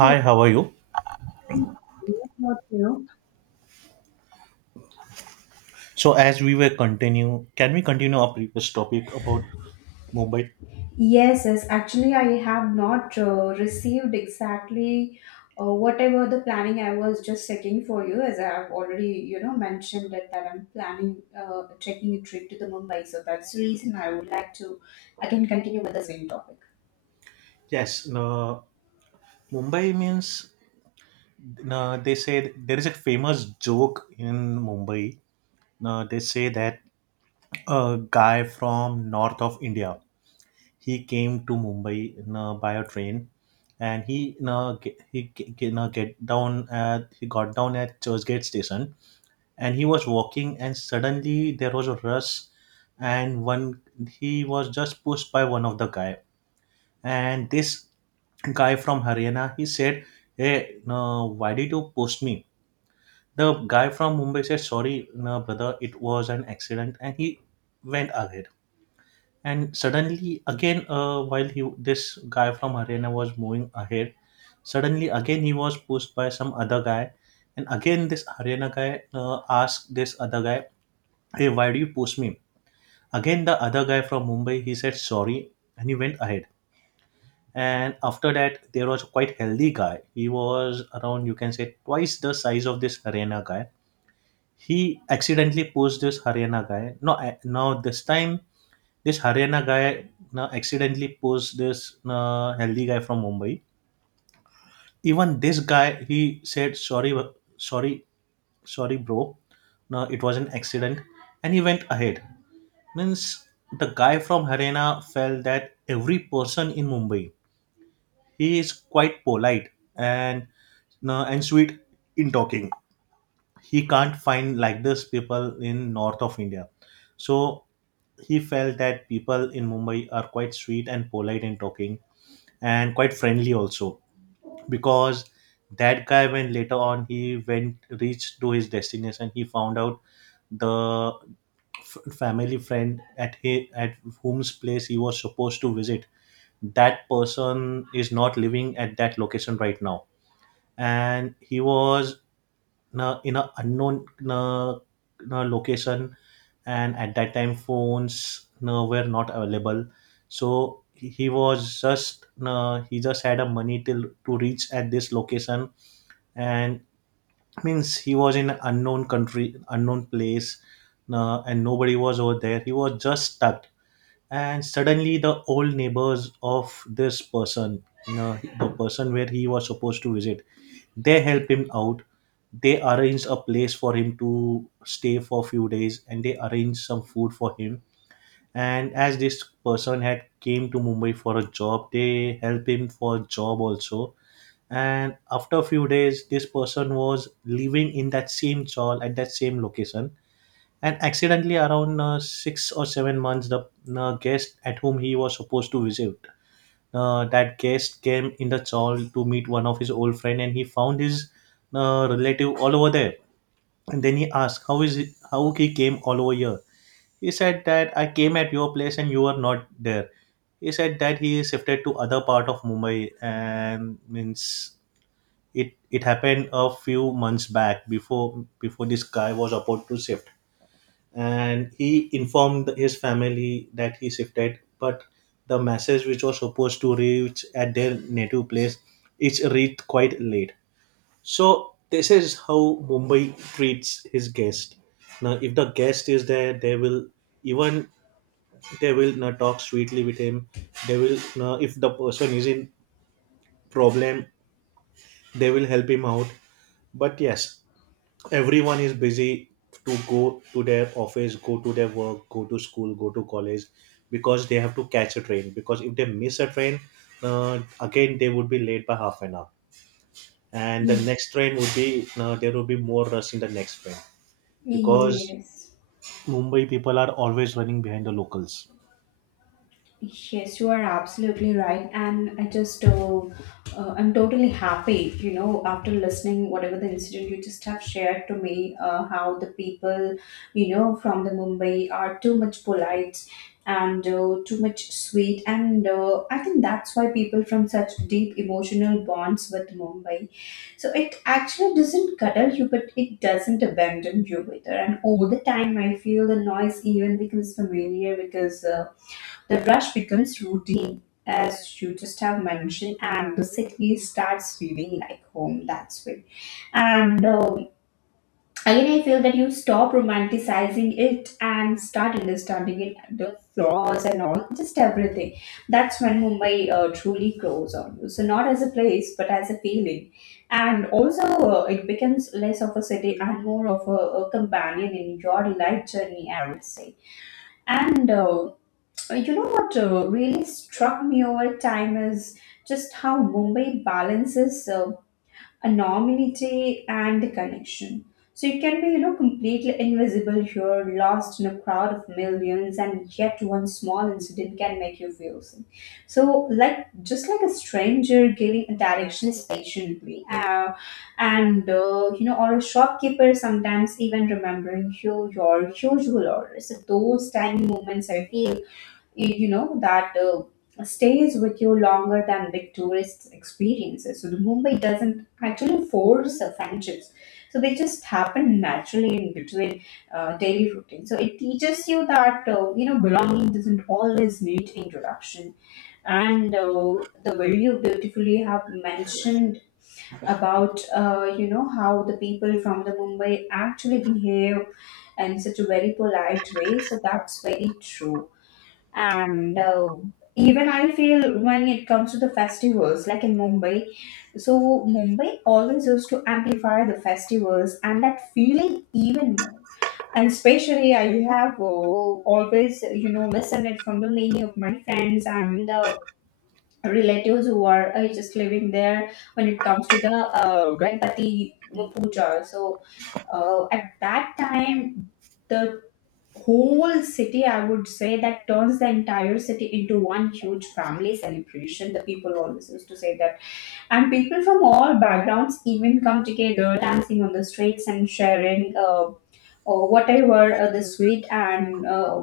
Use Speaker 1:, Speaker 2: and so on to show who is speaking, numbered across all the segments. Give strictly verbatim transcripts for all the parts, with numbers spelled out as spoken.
Speaker 1: Yes,
Speaker 2: how are you?
Speaker 1: thank you?
Speaker 2: So as we were continue, can we continue our previous topic about Mumbai?
Speaker 1: Yes, yes. Actually, I have not uh, received exactly uh, whatever the planning I was just checking for you, as I have already, you know, mentioned that, that I'm planning uh, taking a trip to the Mumbai. So that's the reason I would like to again continue with the same topic.
Speaker 2: Yes, no, Mumbai means no, they say there is a famous joke in Mumbai. No, they say that a guy from north of India he came to Mumbai no, by a train, and he no, ge- he ge- ge- no, get down at he got down at Churchgate station, and he was walking and suddenly there was a rush and one he was just pushed by one of the guy. And this guy from haryana he said, hey no, why did you push me? The guy from mumbai said sorry no, brother, it was an accident, and he went ahead. And suddenly again, uh, while he this guy from haryana was moving ahead, suddenly again he was pushed by some other guy. And again this haryana guy uh, asked this other guy, hey why do you push me? Again, the other guy from Mumbai, he said sorry and he went ahead. And after that, there was quite healthy guy. He was around, you can say, twice the size of this Haryana guy. He accidentally pushed this Haryana guy. No, eh, now this time, this Haryana guy now accidentally pushed this uh, healthy guy from Mumbai. Even this guy, he said sorry, w- sorry, sorry, bro. No, it was an accident, and he went ahead. Means the guy from Haryana felt that every person in Mumbai, he is quite polite and uh, and sweet in talking. He can't find like this people in north of India. So he felt that people in Mumbai are quite sweet and polite in talking and quite friendly also, because that guy when later on he went reached to his destination he found out the f- family friend at he, at whom's place he was supposed to visit, that person is not living at that location right now. And he was in a, in a unknown uh, uh, location, and at that time phones uh, were not available. So he he was just uh, he just had a money till to reach at this location. And means he was in an unknown country, unknown place, uh, and nobody was over there, he was just stuck. And suddenly the old neighbors of this person, you know, the person where he was supposed to visit, they helped him out. They arranged a place for him to stay for a few days, and they arranged some food for him. And as this person had came to mumbai for a job, they helped him for a job also. And after a few days this person was living in that same chawl at that same location. And accidentally around uh, six or seven months, the uh, guest at whom he was supposed to visit, uh, that guest came in the chawl to meet one of his old friend, and he found his uh, relative all over there. And then he asked, how is it, how he came all over here? He said that I came at your place and you were not there. He said that he shifted to other part of mumbai, and means it it happened a few months back before, before this guy was about to shift. And he informed his family that he shifted, but the message which was supposed to reach at their native place is reached quite late. So this is how mumbai treats his guest. Now if the guest is there they will, even they will not talk sweetly with him, they will now if the person is in problem, they will help him out. But yes, everyone is busy, to go to their office, go to their work, go to school, go to college, because they have to catch a train, because if they miss a train, uh, again they would be late by half an hour. And the
Speaker 1: Ye-
Speaker 2: next train would be uh, there would be more rush in the next train, because
Speaker 1: Yes.
Speaker 2: mumbai people are always running behind the locals.
Speaker 1: Yes, you are absolutely right, and I just uh, uh, I'm totally happy. You know, after listening whatever the incident you just have shared to me, uh, how the people, you know, from the Mumbai are too much polite and uh, too much sweet, and uh, I think that's why people from such deep emotional bonds with Mumbai. So it actually doesn't cuddle you, but it doesn't abandon you either. And all the time, I feel the noise even becomes familiar. Because. Uh, the rush becomes routine, as you just have mentioned, and the city starts feeling like home. That's way. And um again, I really feel that you stop romanticizing it and start understanding it, the flaws and all, just everything. That's when Mumbai uh, truly grows on you. So not as a place, but as a feeling. And also, uh, it becomes less of a city and more of a, a companion in your life journey, I would say. And uh, uh, you know what uh, really struck me over time is just how Mumbai balances uh, anonymity and connection. So you can be, you know, completely invisible here, lost in a crowd of millions, and yet one small incident can make you feel seen. So, like, just like a stranger giving a directions patiently, uh, and uh, you know, or a shopkeeper sometimes even remembering you your usual orders. So those tiny moments, I feel, y- you know that uh, stays with you longer than big tourist experiences. So the Mumbai doesn't actually force uh, friendships, so they just happen naturally in between uh, daily routine. So it teaches you that uh, you know belonging doesn't always need introduction. And uh, the way you beautifully have mentioned about uh, you know how the people from the Mumbai actually behave in such a very polite way, so that's very true. And uh, even I feel when it comes to the festivals like in Mumbai, so Mumbai always used to amplify the festivals and that feeling even more. And especially I have uh, always you know listened it from the many of my friends and the relatives who are uh, just living there. When it comes to the uh, Ganpati Puja, so uh, at that time the whole city, I would say, that turns the entire city into one huge family celebration, the people always used to say that. And people from all backgrounds even come together, dancing on the streets and sharing uh, or whatever uh, the sweet and uh,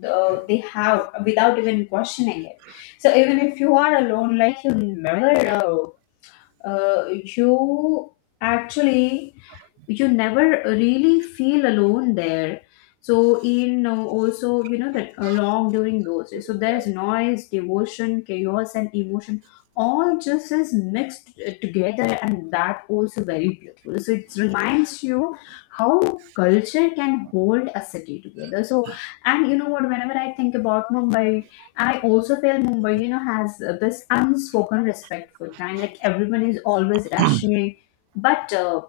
Speaker 1: the, they have, without even questioning it. So even if you are alone, like you never uh, uh, you actually you never really feel alone there. So in uh, also, you know, that along during those days, so there's noise, devotion, chaos and emotion all just is mixed uh, together, and that also very beautiful. So it reminds you how culture can hold a city together. So, and you know what, whenever I think about Mumbai, I also feel Mumbai you know has uh, this unspoken respect for time, like everyone is always rushing, but uh,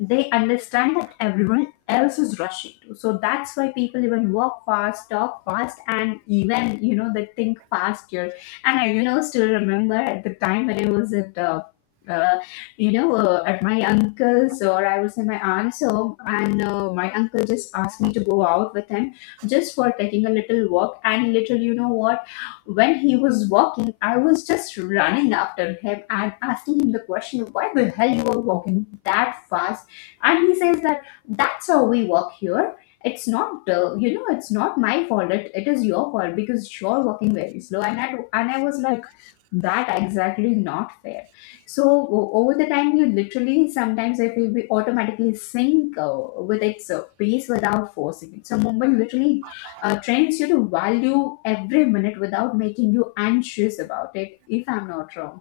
Speaker 1: they understand that everyone else is rushing to. So that's why people even walk fast, talk fast, and even you know they think faster. And I you know still remember at the time when I was at. Uh, uh, you know, uh, at my uncle's, or I was in my aunt's home, and uh, my uncle just asked me to go out with him just for taking a little walk. And little, you know what? When he was walking, I was just running after him and asking him the question, "Why the hell you were walking that fast?" And he says that that's how we work here. It's not uh, you know it's not my fault, it, it is your fault because you're working very slow. And I, and I was like, that exactly not fair. So o- over the time, you literally sometimes I feel we automatically sync uh, with its uh, pace without forcing it. So Mumbai literally uh, trains you to value every minute without making you anxious about it, if I'm not wrong.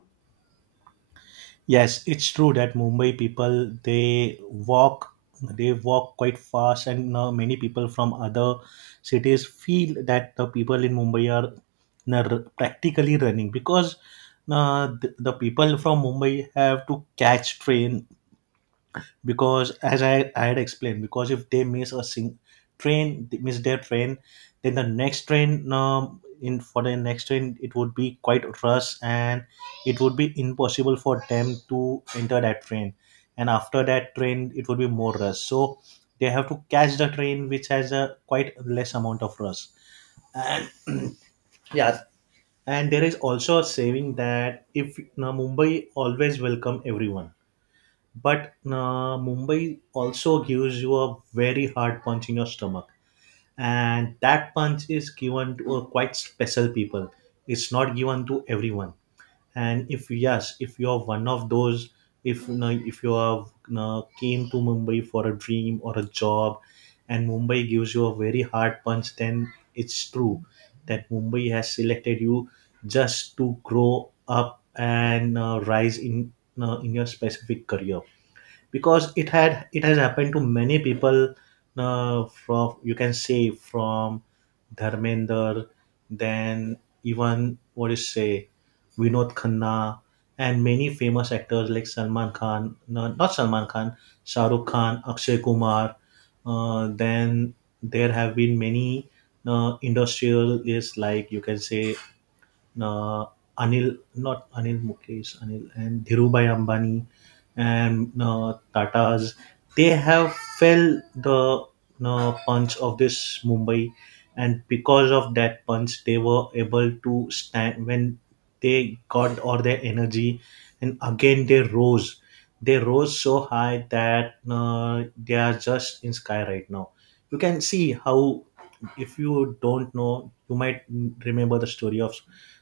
Speaker 2: Yes, it's true that Mumbai people they walk, they walk quite fast, and uh, many people from other cities feel that the people in Mumbai are uh, practically running, because uh, the, the people from Mumbai have to catch train, because as I, I had explained, because if they miss a sing- train, they miss their train, then the next train um, in for the next train it would be quite rush, and it would be impossible for them to enter that train. And after that train it would be more rush, so they have to catch the train which has a quite less amount of rush. Yes. And there is also a saving that, if you know, mumbai always welcome everyone, but uh, Mumbai also gives you a very hard punch in your stomach, and that punch is given to a quite special people. It's not given to everyone. And if yes, if you're one of those, if you know, if you have, you know, came to Mumbai for a dream or a job, and Mumbai gives you a very hard punch, then it's true that Mumbai has selected you just to grow up and uh, rise in uh, in your specific career, because it had it has happened to many people, uh, from, you can say, from Dharmender, then even what is say Vinod Khanna, and many famous actors like Salman Khan, no, not Salman Khan, Shah Rukh Khan, Akshay Kumar. Uh, then there have been many uh, industrialists, like you can say, uh, Anil, not Anil Mukesh, Anil and Dhirubhai Ambani, and uh, Tata's, they have felt the uh, punch of this Mumbai, and because of that punch they were able to stand, when they got all their energy, and again they rose. They rose so high that uh, they are just in sky right now. You can see how, if you don't know, you might remember the story of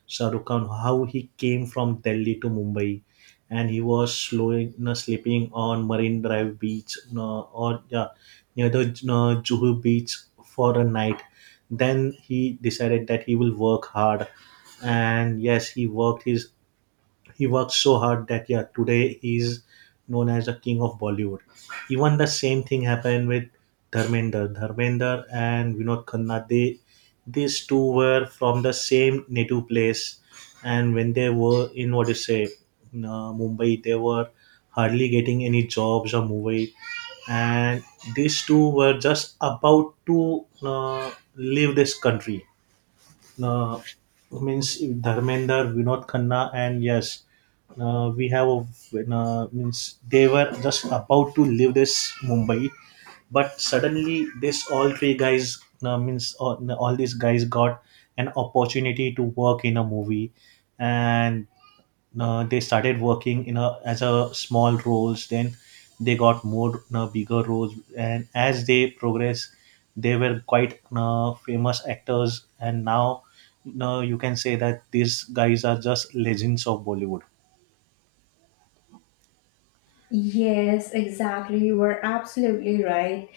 Speaker 2: Shah Rukh Khan, how he came from Delhi to Mumbai, and he was slowing, you know, sleeping on Marine Drive beach, you know, or yeah, near the, you know, Juhu beach for a night. Then he decided that he will work hard, and yes, he worked his he worked so hard that yeah today he's known as the king of bollywood. Even the same thing happened with dharmender dharmender and vinod khanna, they, these two were from the same native place, and when they were in what you say in, uh, mumbai, they were hardly getting any jobs or mumbai, and these two were just about to uh, leave this country, uh, means Dharmender, Vinod Khanna, and yes, uh, we have a, uh, means they were just about to leave this Mumbai, but suddenly this all three guys uh, means all, all these guys got an opportunity to work in a movie. And uh, they started working in a as a small roles, then they got more uh, bigger roles, and as they progress they were quite uh, famous actors, and now uh, you can say that these guys are just legends of bollywood.
Speaker 1: Yes, exactly. You were absolutely right.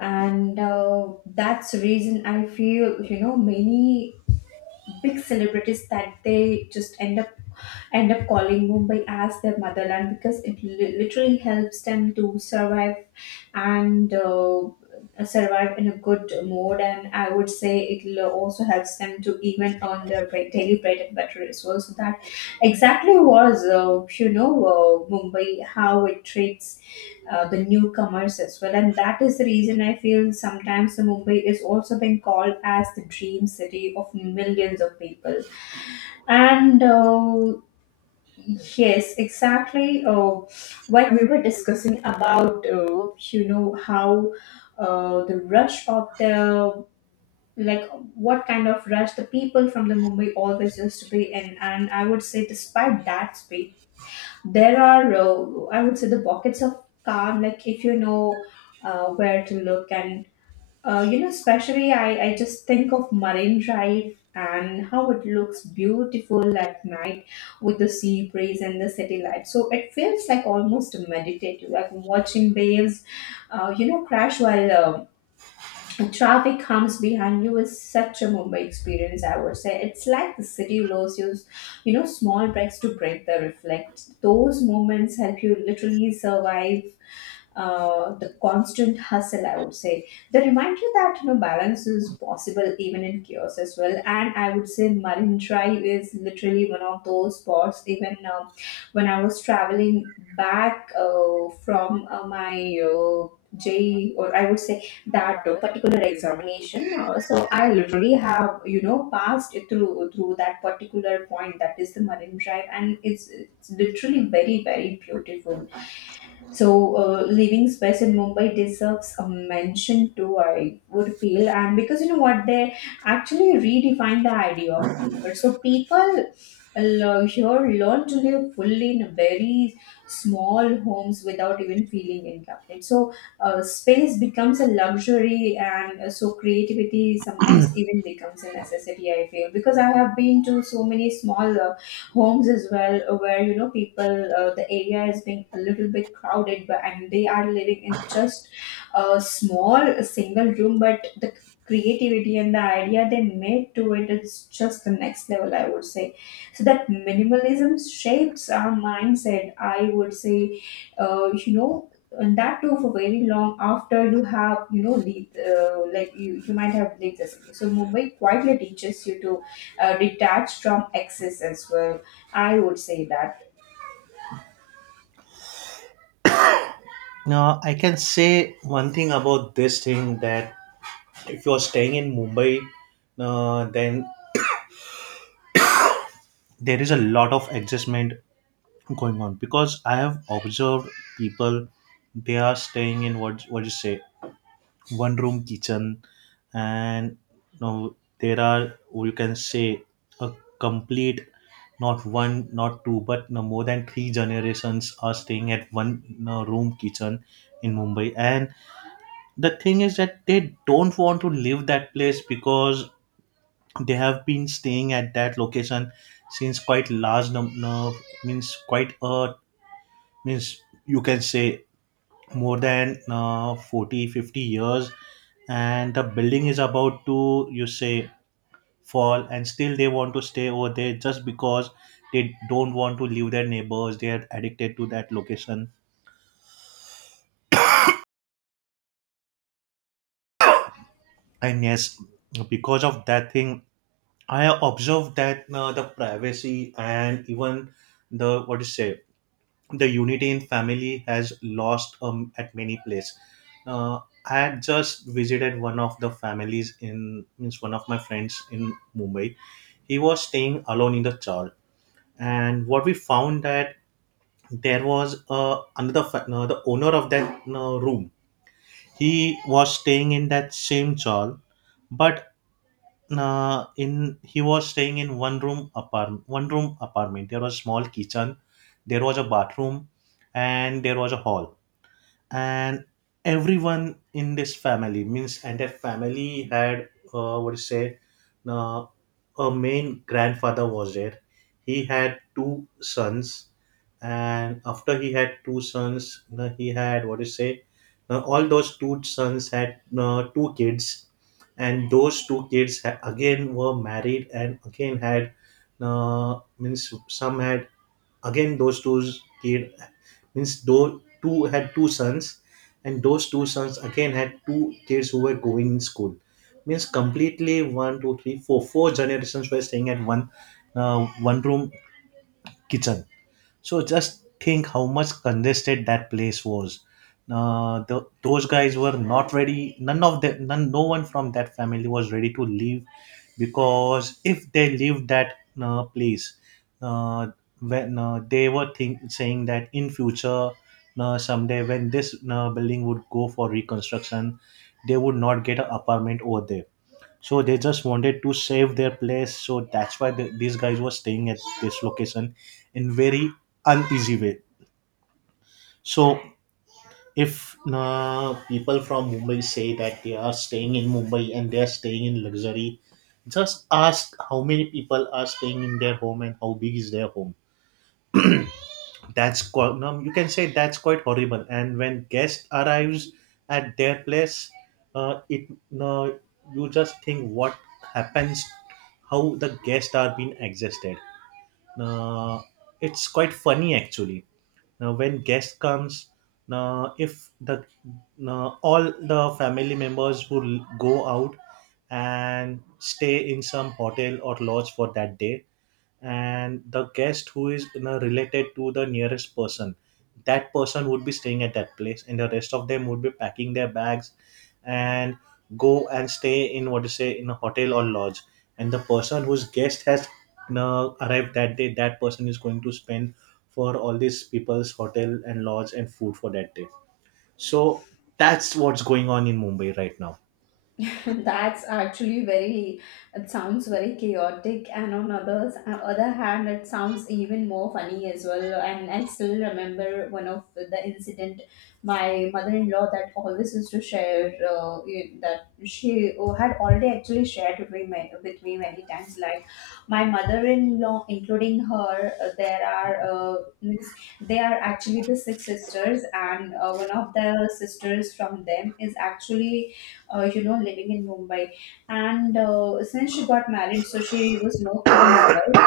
Speaker 1: And uh, that's the reason I feel you know many big celebrities that they just end up end up calling Mumbai as their motherland, because it li- literally helps them to survive. And uh, survive in a good mode, and I would say it also helps them to even earn their bread, daily bread and butter as well. So that exactly was uh, you know uh, Mumbai, how it treats uh, the newcomers as well. And that is the reason I feel sometimes the Mumbai is also being called as the dream city of millions of people. And uh, yes, exactly. Uh, when we were discussing about, uh, you know, how uh, the rush of the like what kind of rush the people from the Mumbai always used to be in, and I would say, despite that space, there are, uh, I would say, the pockets of calm, like if you know uh, where to look. And uh, you know especially I, I just think of Marine Drive and how it looks beautiful at night with the sea breeze and the city lights. So it feels like almost meditative, like watching waves uh, you know, crash while um traffic comes behind you, is such a Mumbai experience, I would say. It's like the city allows you, you know, small breaks to break the reflect. Those moments help you literally survive uh, the constant hustle, I would say. The reminder that you know balance is possible even in chaos as well. And I would say Marine Drive is literally one of those spots. Even uh, when I was traveling back uh, from uh, my uh, J, or I would say that uh, particular examination. Uh, so I literally have you know passed it through through that particular point, that is the Marine Drive, and it's, it's literally very very beautiful. So, uh, living space in Mumbai deserves a mention too, I would feel. And because you know what, they actually redefine the idea of comfort. So, people uh, here learn to live fully in very small homes without even feeling incomplete. So, uh, space becomes a luxury, and uh, so creativity sometimes even becomes a necessity, I feel. Because I have been to so many small uh, homes as well, uh, where you know people, uh, the area is being a little bit crowded, but, and they are living in just a small single room, but the creativity and the idea they made to it is just the next level, I would say. So that minimalism shapes our mindset, I would say, uh, you know and that too for very long after you have you know leave, uh, like you you might have lived the city. So Mumbai quietly teaches you to uh, detach from excess as well, I would say that.
Speaker 2: Now I can say one thing about this thing, that if you're staying in mumbai, uh, then there is a lot of adjustment going on, because I have observed people, they are staying in what what you say, one room kitchen. And now there are, you can say, a complete, not one not two but no more than three generations are staying at one no, room kitchen in mumbai. And the thing is that they don't want to leave that place, because they have been staying at that location since quite large num- no, means quite a, means you can say, more than uh, forty fifty years, and the building is about to you say fall, and still they want to stay over there just because they don't want to leave their neighbors, they are addicted to that location. And yes, because of that thing, I observed that uh, the privacy and even the what do you say, the unity in family has lost um, at many places. Uh, I had just visited one of the families, in means one of my friends in Mumbai. He was staying alone in the church, and what we found that there was uh, another fa- uh, the owner of that uh, room. He was staying in that same church, but uh, in he was staying in one room apartment. One room apartment. There was a small kitchen, there was a bathroom, and there was a hall, and everyone in this family means and that family had uh, what do you say, uh, a main grandfather was there. He had two sons, and after he had two sons, you know, he had what do you say, uh, all those two sons had uh, two kids, and those two kids ha- again were married and again had uh, means some had, again those two kids, means those two had two sons, and those two sons again had two kids who were going in school. Means completely one two three four, four generations were staying at one uh, one room kitchen. So just think how much congested that place was. Uh, the, those guys were not ready. None of them, none, no one from that family was ready to leave, because if they leave that uh, place, uh, when uh, they were think, saying that in future, uh, someday when this uh, building would go for reconstruction, they would not get an apartment over there. So they just wanted to save their place, so that's why the, these guys were staying at this location in very uneasy way. So if uh, people from Mumbai say that they are staying in Mumbai and they are staying in luxury, just ask how many people are staying in their home and how big is their home. That's quite, no, you can say that's quite horrible. And when guest arrives at their place, uh, it, no, you just think what happens, how the guests are being existed. uh, it's quite funny actually. Now when guest comes, now if the now all the family members will go out and stay in some hotel or lodge for that day, and the guest who is, you know, related to the nearest person, that person would be staying at that place, and the rest of them would be packing their bags and go and stay in, what to say, in a hotel or lodge. And the person whose guest has, you know, arrived that day, that person is going to spend for all these people's hotel and lodge and food for that day. So that's what's going on in Mumbai right now.
Speaker 1: That's actually very, it sounds very chaotic, and on others, on other hand, it sounds even more funny as well. And I still remember one of the incident, my mother-in-law that always used to share uh, you- that she uh, had already actually shared with me ma- with me many times. Like, my mother-in-law, including her, uh, there are, uh, means they are actually the six sisters, and uh, one of the sisters from them is actually uh, you know, living in Mumbai. And uh, since she got married, so she was moved to the Mumbai.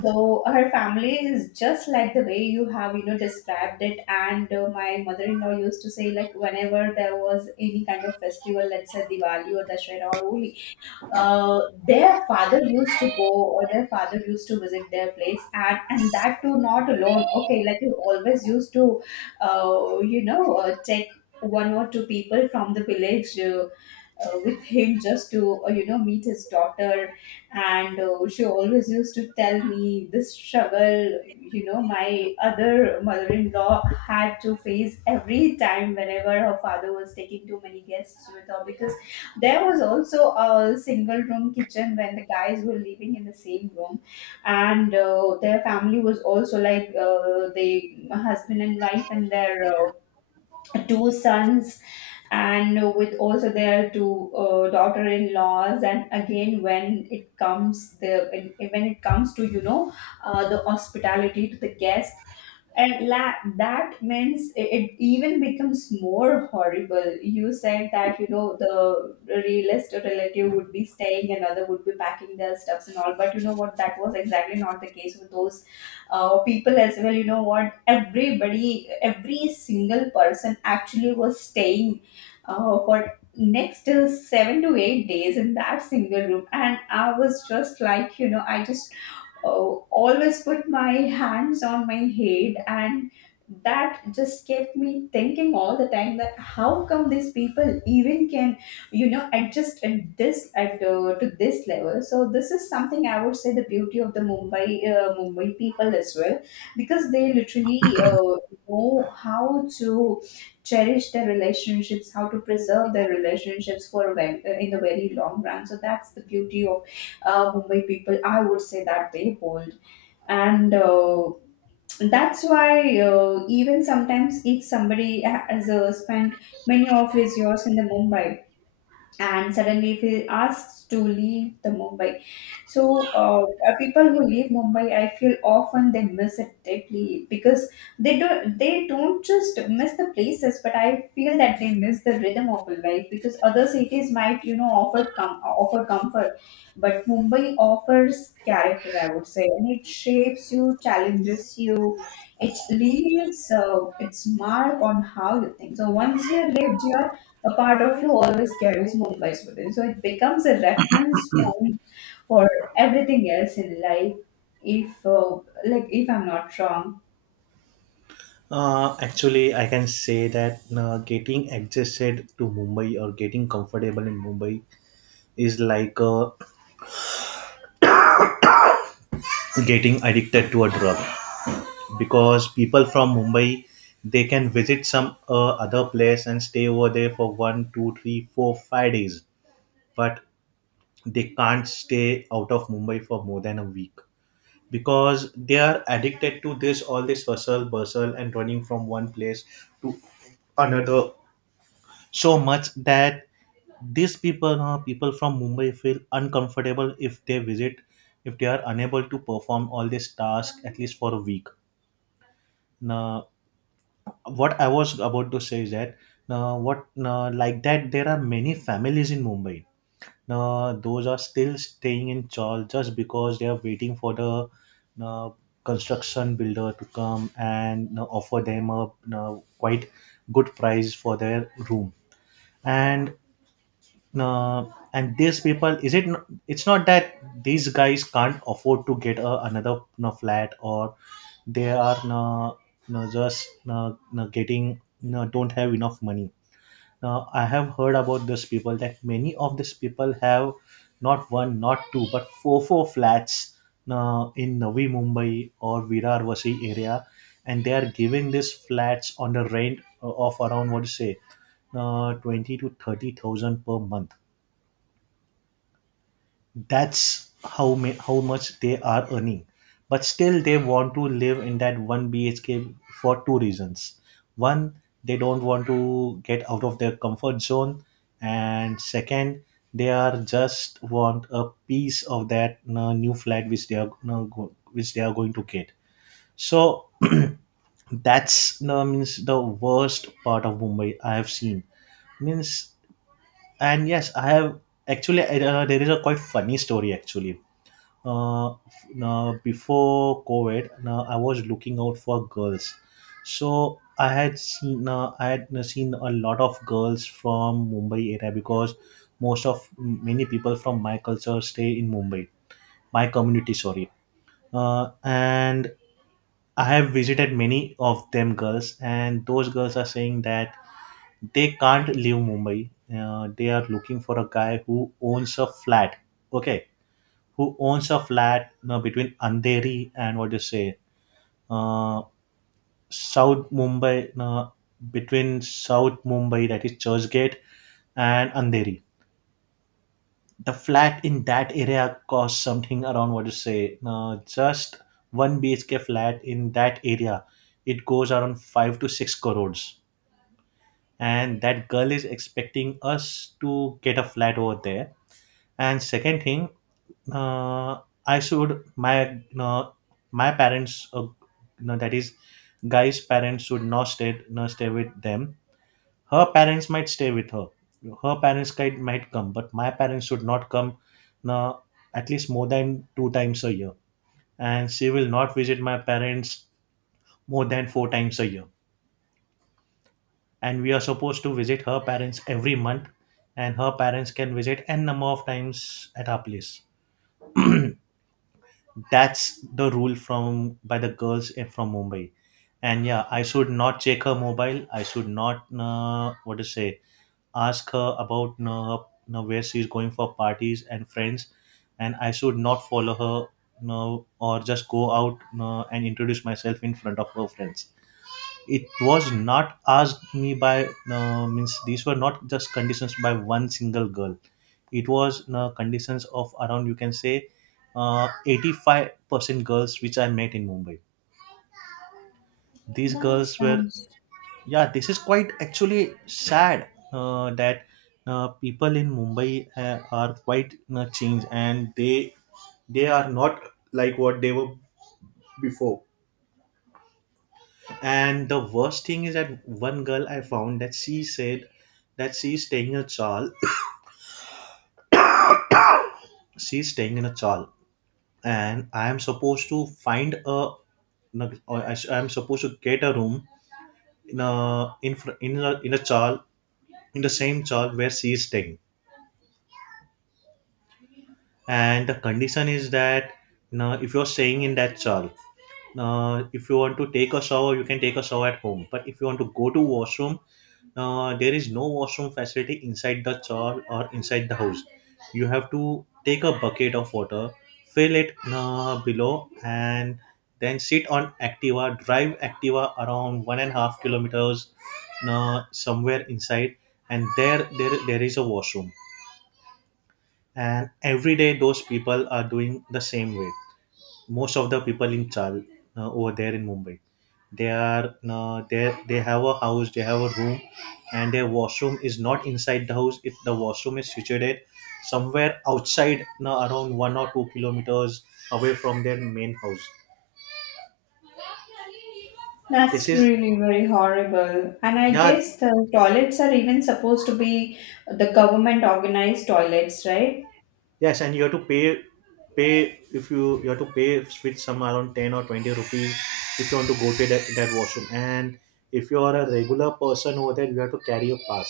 Speaker 1: So her family is just like the way you have, you know, described it. And uh, my mother-in-law used to say, like, whenever there was any kind of festival, let's say Diwali or Dashera or Holi, uh, their father used to go, or their father used to visit their place, and and that too not alone. Okay, like he always used to, uh, you know, uh, take one or two people from the village. Uh, uh, with him just to uh, you know meet his daughter. And uh, she always used to tell me this struggle, you know, my other mother-in-law had to face every time whenever her father was taking too many guests with her, because there was also a single room kitchen when the guys were living in the same room. And uh, their family was also like, uh, they husband and wife and their uh, two sons, and with also their two uh, daughter-in-laws. And again, when it comes the when, when it comes to, you know, uh, the hospitality to the guest, and la- that means it, it even becomes more horrible. You said that, you know, the realist or relative would be staying, another would be packing their stuffs and all. But you know what? That was exactly not the case with those uh, people as well. You know what? Everybody, every single person actually was staying uh, for next uh, seven to eight days in that single room. And I was just like, you know, I just uh, always put my hands on my head, and that just kept me thinking all the time that how come these people even can, you know, adjust at this at uh, to this level. So this is something I would say, the beauty of the Mumbai, uh, Mumbai people as well, because they literally uh, know how to cherish their relationships, how to preserve their relationships for a ve- uh, in the very long run. So that's the beauty of uh, Mumbai people, I would say, that they hold. And uh, that's why, uh, even sometimes, if somebody has uh, spent many of his years in the Mumbai, and suddenly if he asks to leave the Mumbai, so uh, uh, people who leave Mumbai, I feel often they miss it deeply, because they don't they don't just miss the places, but I feel that they miss the rhythm of life, because other cities might, you know, offer com- offer comfort, but Mumbai offers character, I would say. And it shapes you, challenges you, it leaves uh, its mark on how you think. So once you're lived, you're a part of you always carries Mumbai's within. So it becomes a reference point for everything else in life. If uh, like if I'm not wrong,
Speaker 2: Uh, actually, I can say that uh, getting adjusted to Mumbai or getting comfortable in Mumbai is like uh, getting addicted to a drug, because people from Mumbai, they can visit some uh, other place and stay over there for one, two, three, four, five days, but they can't stay out of Mumbai for more than a week, because they are addicted to this, all this hustle bustle and running from one place to another so much that these people, uh, people from Mumbai feel uncomfortable if they visit, if they are unable to perform all these tasks at least for a week. Now what I was about to say is that now what now like that there are many families in Mumbai, now those are still staying in chawl just because they are waiting for the uh, construction builder to come and uh, offer them a uh, quite good price for their room. And uh, and these people, is it n- it's not that these guys can't afford to get a, another, no, flat, or they are no, no, just no, no, getting no, don't have enough money. Now I have heard about these people, that many of these people have not one, not two, but four, four flats, no, in Navi Mumbai or Virar Vasi area, and they are giving these flats on the rent uh, of around, what to say, uh, twenty to thirty thousand per month. That's how ma- how much they are earning. But still they want to live in that one BHK for two reasons. One, they don't want to get out of their comfort zone, and second, they are just want a piece of that uh, new flat which they are uh, go- which they are going to get. So that's uh, means the worst part of Mumbai I have seen. Means, and yes, I have, actually uh, there is a quite funny story actually. uh, Now before COVID, now I was looking out for girls, so I had seen uh, i had uh, seen a lot of girls from Mumbai area, because most of, many people from my culture stay in Mumbai. My community, sorry. Uh, and I have visited many of them girls, and those girls are saying that they can't leave Mumbai. Uh, they are looking for a guy who owns a flat. Okay, who owns a flat uh, between Andheri and, what do you say, uh, South Mumbai, uh, between South Mumbai, that is Churchgate, and Andheri. The flat in that area costs something around, what do you say, uh, just one B H K flat in that area. It goes around five to six crores. And that girl is expecting us to get a flat over there. And second thing, uh, I should, my, no, my parents uh, no, that is, guy's parents should not stay not stay with them. Her parents might stay with her. Her parents might might come, but my parents should not come, no, at least more than two times a year. And she will not visit my parents more than four times a year. And we are supposed to visit her parents every month, and her parents can visit n number of times at our place. That's the rule from, by the girls in- from Mumbai. And yeah, I should not check her mobile, I should not, uh, what to say, ask her about uh, uh, where she's going for parties and friends, and I should not follow her, no, or just go out uh, and introduce myself in front of her friends. It was not asked me by, uh, means, these were not just conditions by one single girl. It was in a conditions of around, you can say, uh, eighty-five percent girls which I met in Mumbai. These
Speaker 1: that
Speaker 2: girls were,
Speaker 1: sounds
Speaker 2: yeah, this is quite actually sad, uh, that uh, people in Mumbai uh, are quite uh, changed, and they they are not like what they were before. And the worst thing is that one girl I found, that she said that she's staying in a chal, she's staying in a chal and I am supposed to find a, no, I, I am supposed to get a room in a, in fr- in a, in a chal, in the same chal where she is staying. And the condition is that, you know, if you are staying in that chal, uh, if you want to take a shower, you can take a shower at home. But if you want to go to washroom, uh, there is no washroom facility inside the chal or inside the house. You have to take a bucket of water, fill it uh, below, and then sit on activa, drive activa around one and a half kilometers uh, somewhere inside, and there, there there is a washroom. And every day those people are doing the same way, most of the people in Chal uh, over there in Mumbai. They are, uh, they they have a house, they have a room, and their washroom is not inside the house. It The washroom is situated somewhere outside, uh, around one or two kilometers away from their main house. This
Speaker 1: that's
Speaker 2: is,
Speaker 1: really very horrible. And I
Speaker 2: yeah,
Speaker 1: guess the toilets are even supposed to be the government organized toilets, right?
Speaker 2: yes, and you have to pay, pay if you you have to pay with some around ten or twenty rupees if you want to go to that, that washroom. And if you are a regular person over there, you have to carry a pass.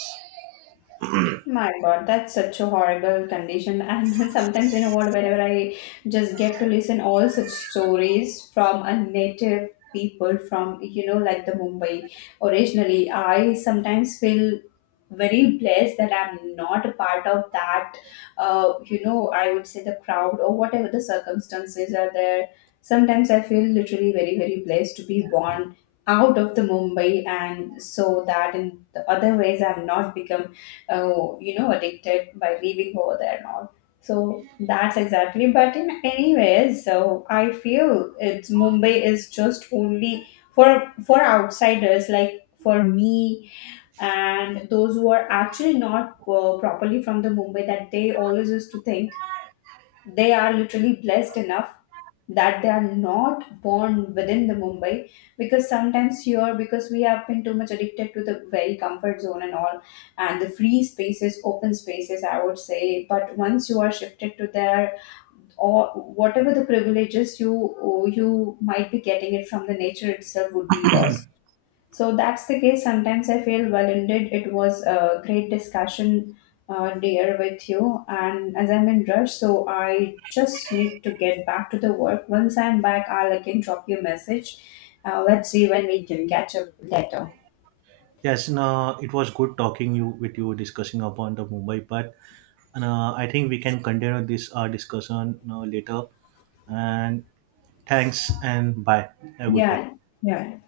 Speaker 1: My God, that's such a horrible condition. And sometimes, you know what, whenever I just get to listen all such stories from a native people from, you know, like the Mumbai originally, I sometimes feel very blessed that I'm not a part of that, uh, you know, I would say the crowd or whatever the circumstances are there. Sometimes I feel literally very, very blessed to be born out of the Mumbai, and so that in the other ways I've not become, uh, you know, addicted by living over there and all. So that's exactly. But in anyways, so I feel it's Mumbai is just only for for outsiders like for me, and those who are actually not uh, properly from the Mumbai, that they always used to think they are literally blessed enough that they are not born within the Mumbai. Because sometimes here, because we have been too much addicted to the very comfort zone and all, and the free spaces, open spaces, I would say. But once you are shifted to there, or whatever the privileges you you might be getting it from the nature itself would be lost. So that's the case. Sometimes I feel, well, indeed, it was a great discussion, uh, dear, with you. And as I'm in rush, so I just need to get back to the work. Once I'm back, I'll again drop you a message. Uh, let's see when we can catch up later.
Speaker 2: Yes, no, it was good talking you, with you, discussing upon the Mumbai part, and uh, I think we can continue this uh, discussion uh, later. And thanks and bye. Have a good day.
Speaker 1: Yeah, yeah.